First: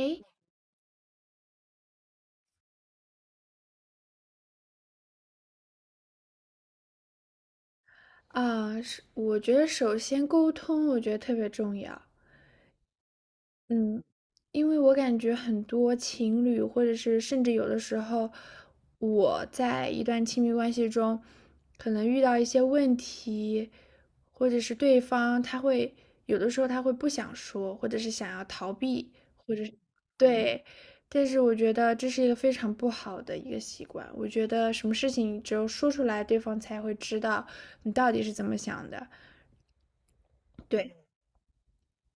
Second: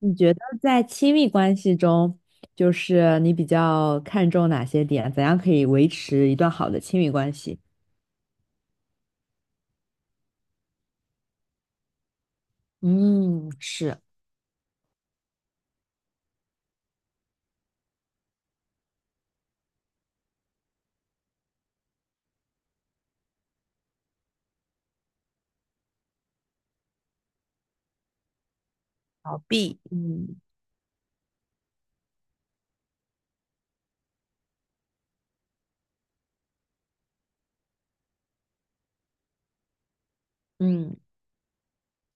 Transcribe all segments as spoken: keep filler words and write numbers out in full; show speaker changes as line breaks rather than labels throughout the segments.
你觉得在亲密关系中，就是你比较看重哪些点？怎样可以维持一段好的亲密关系？
啊，是我觉得首先沟通，我觉得特别重要。
嗯，是
嗯，因为我感觉很多情侣，或者是甚至有的时候，我在一段亲密关系中，可能遇到一些问题，或者是对方他会有的时候他会不想说，或者是想要逃避，
逃
或者是
避，嗯
对，但是我觉得这是一个非常不好的一个习惯。我觉得什么事情只有说出来，对方才会知道你到底是怎么想的。对
嗯，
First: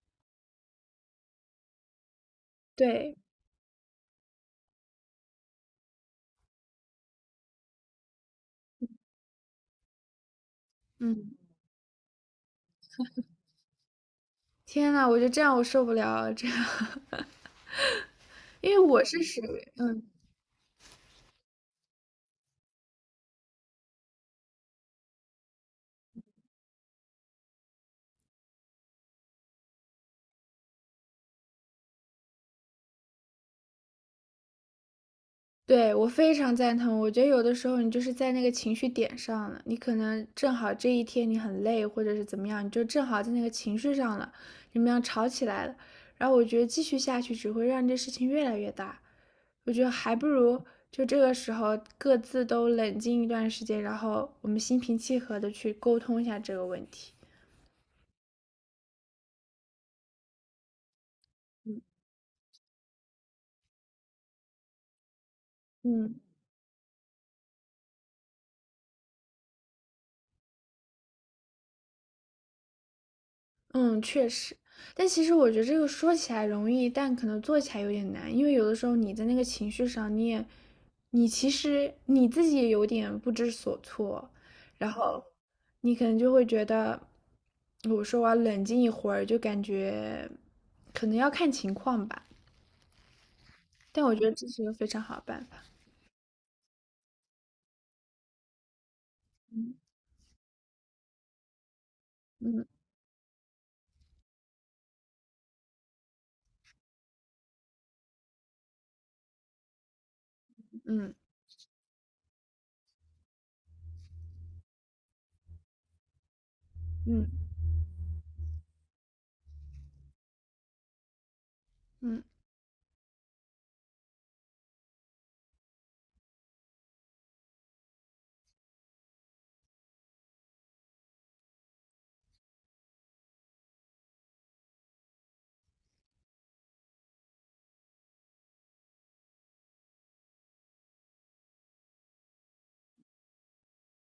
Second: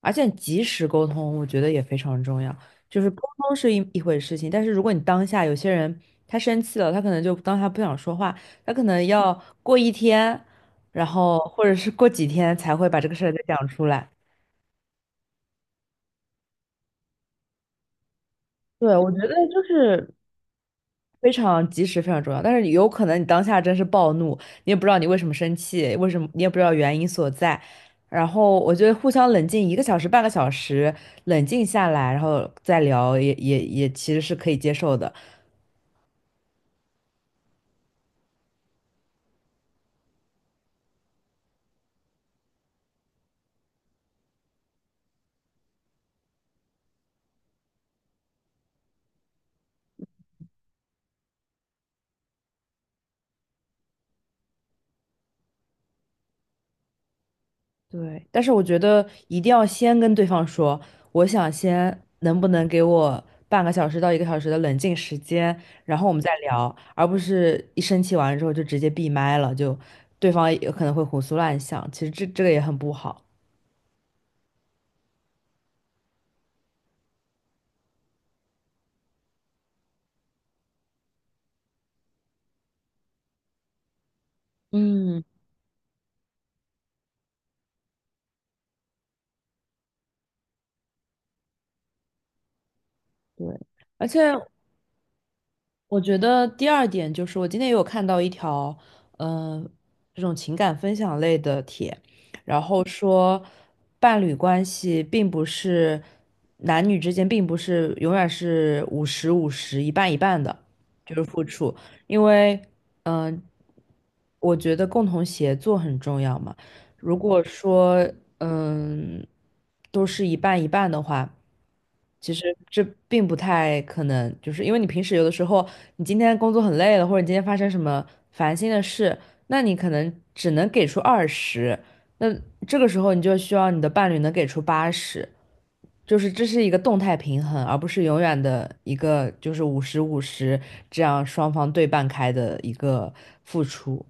而且及时沟通，我觉得也非常重要。就是
对，
沟通是一一回事情，但是如果你当下有些人他生气了，他可能就当下不想说话，他可能要过一天，然
嗯，
后或者是过几天才会把这个事儿再讲出来。
天呐，我觉得这样我受不了啊，这样。因为
对，
我
我觉
是
得
属于，
就是非常及时，非常重要。但是有可能你当下真是暴怒，你也不知道你为什么生气，为什么你也不知道原因所在。然后我觉得互相冷静一个小时、半个小时，冷静下来，然后再聊也，也也其实是可以接受的。
对，我非常赞同。我觉得有的时候你就是在那个情绪点上了，你可能正好这一天你很累，或者是怎么样，你就正好在那个情绪上了，你们俩吵起来了。然后我觉得继续下去只会让这事情越来越大。我觉得还不如就这个时候各自都冷静一段时间，然后我们心平气和的去沟通一下这个问题。
对，但是我觉得一定要先跟对方说，我想
嗯。
先能不能给我半个小时到一个小时的冷静时间，然后我
嗯。
们再聊，而不是一生气完之后就直接闭麦了，就对方也可能会胡思乱想，其实这这个也很不好。
嗯，确实，但其实我觉得这个说起来容易，但可能做起来有点难，因为有的时候你在那个情绪上，你也，你其实你自己也有点不知所措，然后
嗯，
你可能就会觉得，我说我要冷静一会儿，就感觉可能要看情况吧，
对，
但
而
我觉
且
得这是一个非常好的办法。
我觉得第二点就是，我今天也有看到一条，嗯、这种情感分享类的帖，然
嗯
后说伴侣关系并不是男女之间并不是永远是五十五十一半一半的，
嗯
就是付出，因为嗯、我觉得共同协作很重要嘛。如果
嗯
说嗯、都是一半一半的话。
嗯。
其实这并不太可能，就是因为你平时有的时候，你今天工作很累了，或者你今天发生什么烦心的事，那你可能只能给出二十，那这个时候你就需要你的伴侣能给出八十，就是这是一个动态平衡，而不是永远的一个就是五十五十这样双方对半开的一个付出。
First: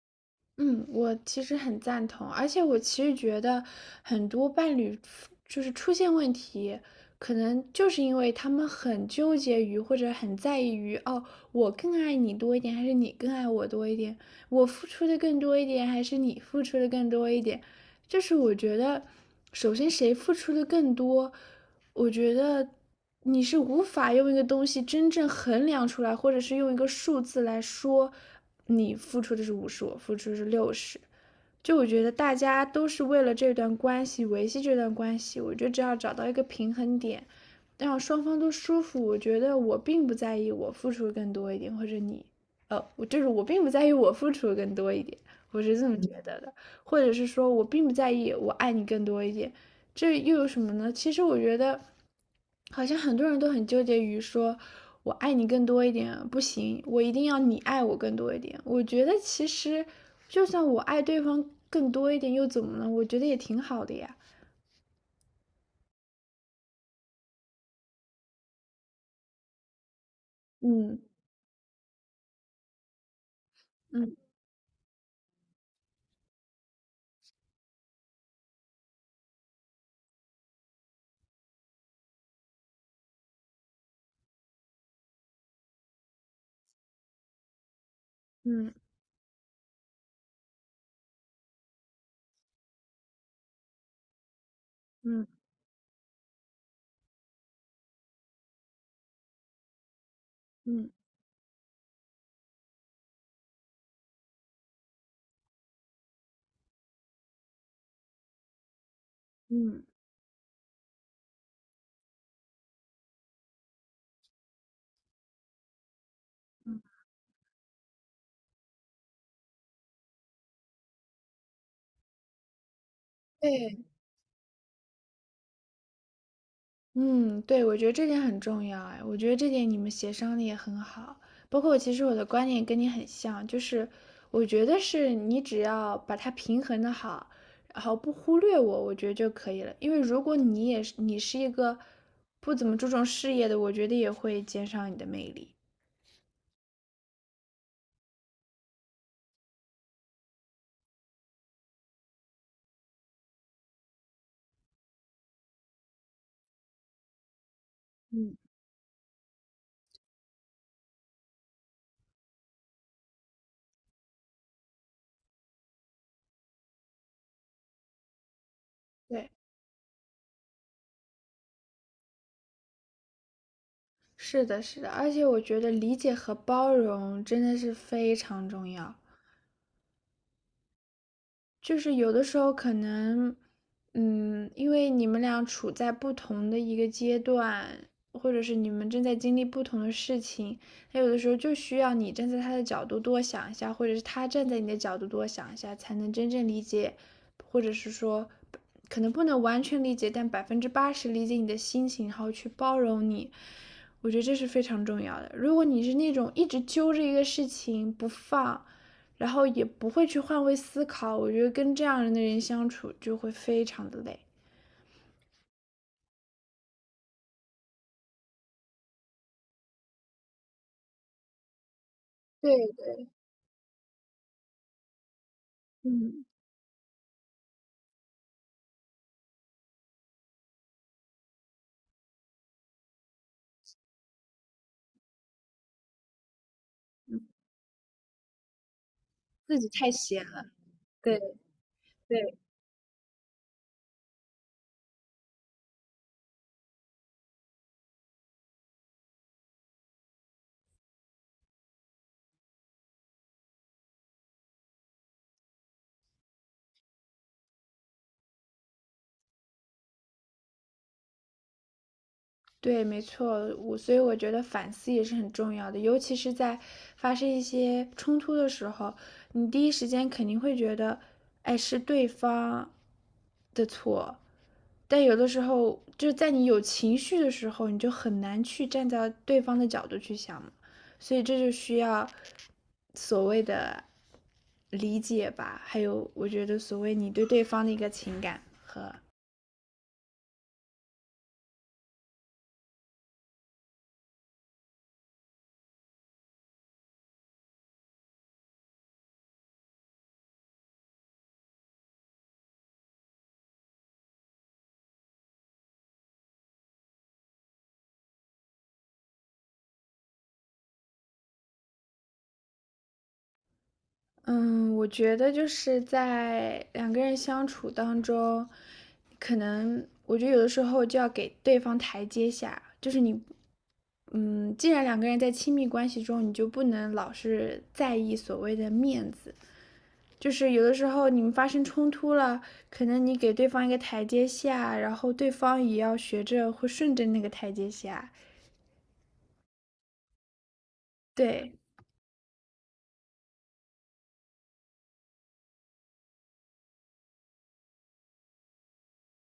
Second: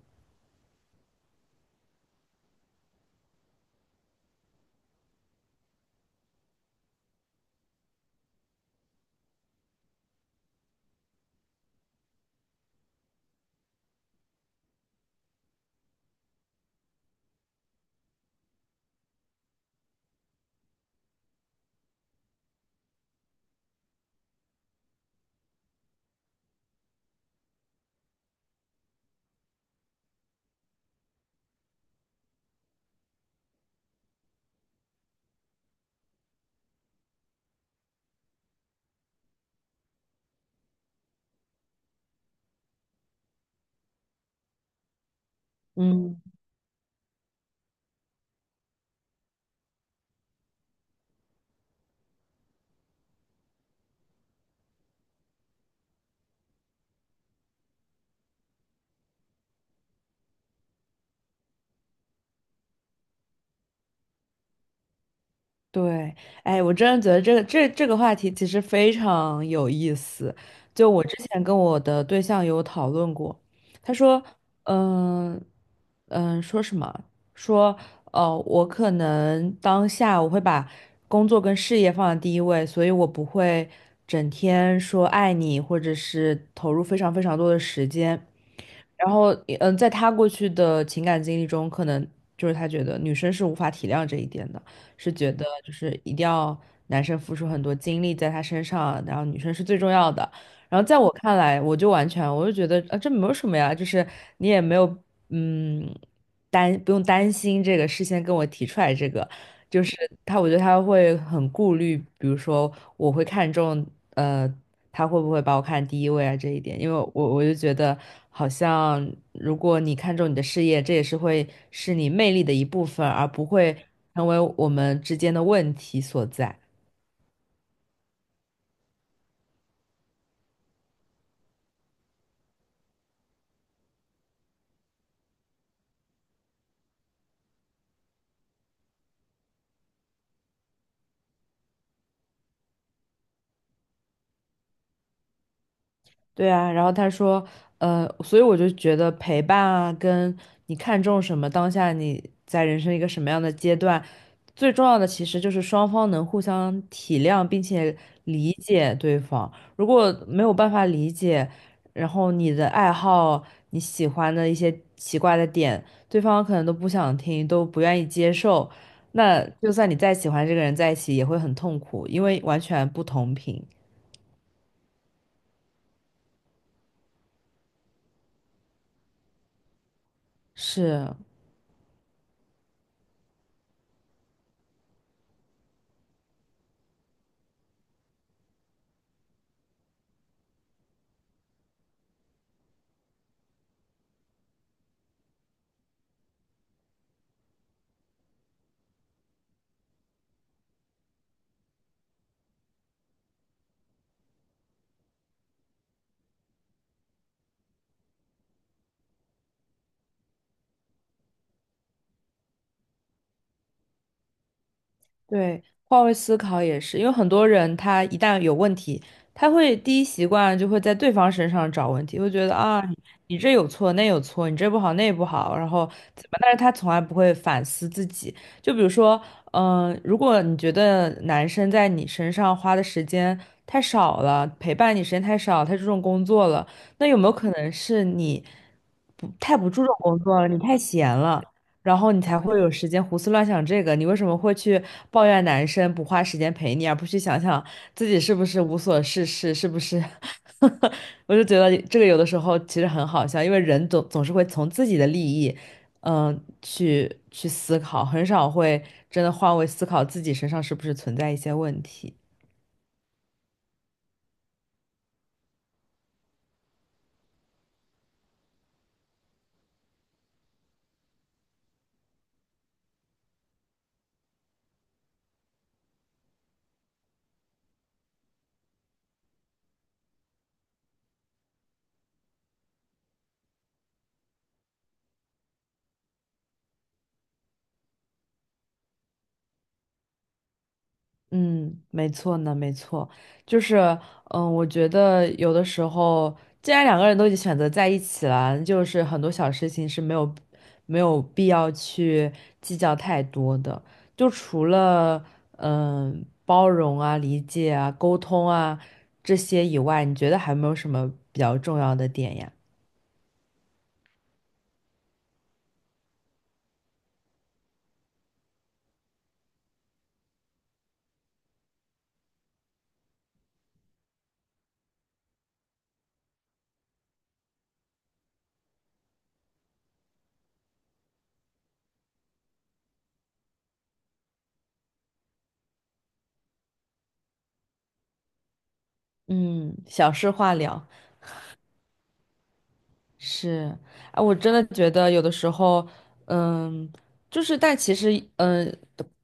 嗯，我其实很赞同，而且我其实觉得很多伴侣出就是出现问题，可能就是因为他们很纠结于或者很在意于，哦，我更爱你多一点，还是你更爱我多一点？我付出的更多一点，还是你付出的更多一点？就是我觉得，首先谁付出的更多，我觉得你是无法用一个东西真正衡量出来，或者是用一个数字来说，你付出的是五十，我付出的是六十。就我觉得大家都是为了这段关系维系这段关系，我觉得只要找到一个平衡点，让双方都舒服，我觉得我并不在意我付出更多一点，或者你，呃，我就是我并不在意我付出更多一点，我是这么觉
嗯
得的，或者是说我并不在意我爱你更多一点，这又有什么呢？其实我觉得，好像很多人都很纠结于说，我爱你更多一点不行，我一定要你爱我更多一点。我觉得其实，就算我爱对方更多一点又怎么了？我觉得也挺好的呀。
对，哎，我真的觉得这个这这个话题其实非常有意思。就
嗯
我之前跟我的对象有讨论过，他
嗯
说，嗯嗯，说什么？说，哦，我可能当下我会把工作跟事业放在第一位，所以我不会整天说爱你，或者是投入非常非常多的时间。
嗯
然后，嗯，在他过去的情感经历中，可能就是他觉得女生是无法体谅这一点的。是
嗯
觉得就是一定要男生付出很多精力在他身上，然后女生是最重要的。然后
嗯
在我看来，我就完全我就觉得啊，这没有什么呀，就是你也没有嗯担不用担心这个，事先跟我提出来这个，就
嗯
是他，我觉得他会很顾虑，比如说我会看重呃他会不会把我看第一位啊这一
嗯，
点，因为我我就觉得好像如果你看重你的事业，这也是会是你魅力的一部分，而不会
对。
成为我们之间的问题所在。
嗯，对，我觉得这点很重要哎，我觉得这点你们协商的也很好。包括其实我的观点跟你很像，就是我觉得是你只要把它平衡的好，然后不忽略我，我觉得就可以了。因为如果你也是你是一个不怎么注重事业的，我觉得也会减少你的魅力。
对啊，然后他说，呃，所以我就觉得陪伴啊，跟你看重什么，当下你在人生一个什么样的阶段，最重要的其实就是双方能互相体谅，并且理解对方。如果没有办法理解，然后你的爱好、你喜欢的一些奇怪的点，对方可能都不想听，都不愿意接受，
对，
那就算你再喜欢这个人在一起，也会很痛苦，因为完全不同频。
是的，是的，而且我觉得理解和包容真的是非常重要。
是，
就是有的时候可能，嗯，因为你们俩处在不同的一个阶段，或者是你们正在经历不同的事情，他有的时候就需要你站在他的角度多想一下，或者是他站在你的角度多想一下，才能真正理解，或者是说，可能不能完全理解，但百分之八十理解你的心情，然后去包容你。我觉得这是非常重要的。如果你是那种一直揪着一个事情不放，然后也不会去换位思考。我觉得跟这样的人相处就会非常的累。
对，换位思考也是，因为很多人他一旦有问题，他会第一习惯就会在对方身上找问题，会觉
对
得啊，
的，
你这有错，那有错，你这不好，那不好，然后
嗯，
怎么？但是他从来不会反思自己。就比如说，嗯、如果你觉得男生在你身上花的时间太少了，陪伴你时间太少，太注重工作了，那有没
嗯
有可能是你不太
自
不
己
注
太
重工
闲
作了，
了。
你太闲
对
了？然后你才
对，
会有时间胡思乱想这个。你为什么会去抱怨男生不花时间陪你，而不去想想自己是不是无所事事，是不是？我就觉得这个有的时候其实很好笑，因为人总总是会从自己的利益，嗯、去去思考，很少会真的换位思考自己身上是不是存在一些问题。
对，没错，我所以我觉得反思也是很重要的，尤其是在发生一些冲突的时候，你第一时间肯定会觉得，哎，是对方的错，但有的时候就是在你有情绪的时候，你就很难去站在对方的角度去想嘛，所以这就需要所谓的理解吧，还有我觉得所谓你对对方的一个情感和
嗯，没错呢，没错，就是，嗯，我觉得有的时候，既然两个人都已经选择在一起了，就是很多小事情是没有没有必要去计较太多的。就除了嗯包容啊、理解啊、沟通啊这些以外，你觉得还有没有什么比较重要的点呀？
嗯，我觉得就是在两个人相处当中，可能我觉得有的时候就要给对方台阶下，就是你。嗯，既然两个人在亲密关系中，你就不能老是在意所谓的面子，就是有的时候你们发生冲突了，可能你给对方一个台阶下，然后对方也要学着会顺着那个台阶下。
嗯，小事化了。
对
是，哎，我真的觉得有的时候，嗯，就是，但其实，嗯，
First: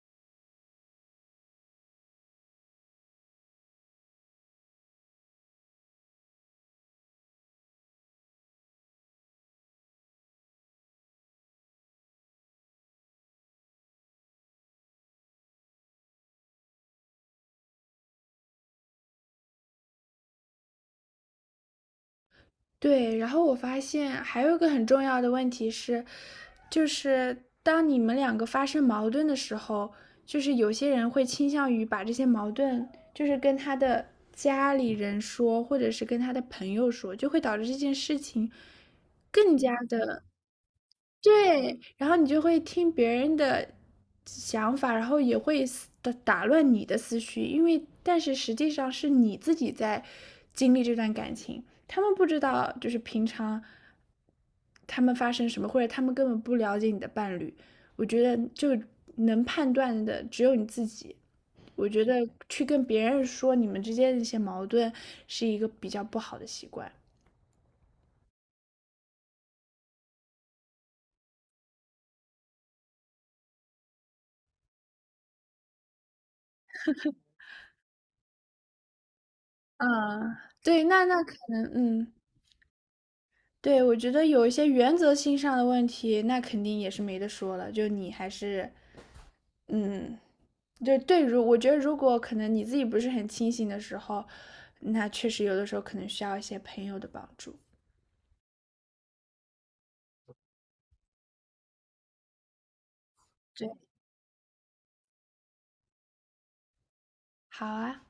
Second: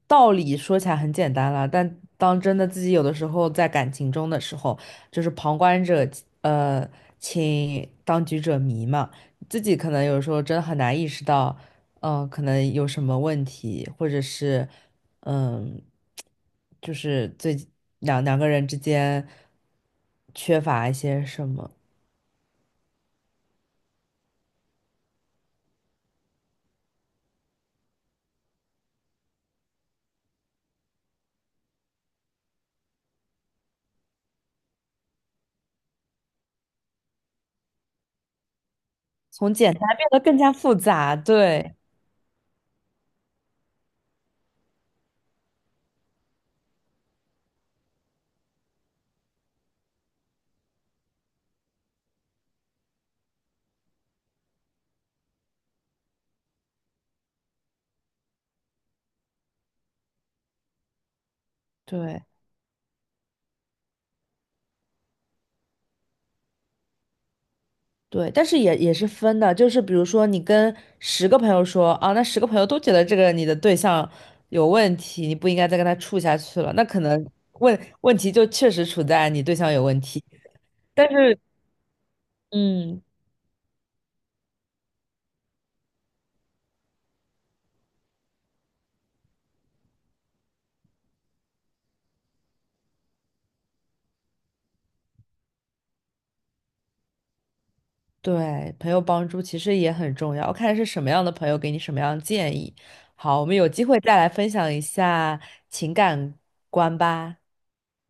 道理说起来很简单了，但当真的自己有的时候在感情中的时候，就是旁观者，呃，请当局者迷嘛，自己可能有时候真的很难意识到，嗯，可能有什么问题，或者是，嗯，就是最两两个人之间缺乏一些什么，
对，然后我发现还有一个很重要的问题是，就是当你们两个发生矛盾的时候，就是有些人会倾向于把这些矛盾，就是跟他的家里人说，或者是跟他的朋友说，就会导致这件事情
从
更
简
加
单变得
的
更加复杂，对。
对，然后你就会听别人的想法，然后也会思打打乱你的思绪，因为但是实际上是你自己在经历这段感情，他们不知道就是平常他们发生什么，或者他们根本不了解你的伴侣，我觉得就能判断的只有你自己。我觉
对
得去跟别人说你们之间的一些矛盾是一个比较不好的习惯。
对，但是也也是分的，就是比如说你跟十个朋友说啊，那十个朋友都觉得这个你的对象有问题，你不应该再跟他处下去了，那可能问问题就确实处在你对象有问题。
嗯，对，那
但
那可
是，
能，嗯。
嗯，
对，我觉得有一些原则性上的问题，那肯定也是没得说了。就你还是，嗯，就对，如我觉得，如果可能你自己不是很清醒的时候，那确实有的时候可能需要一些朋友的帮助。
对，朋友帮助其实也很重要，看是什么样的朋友给你什么样的建议。好，我们有
对，
机会再来分享一下情感观吧。
好啊。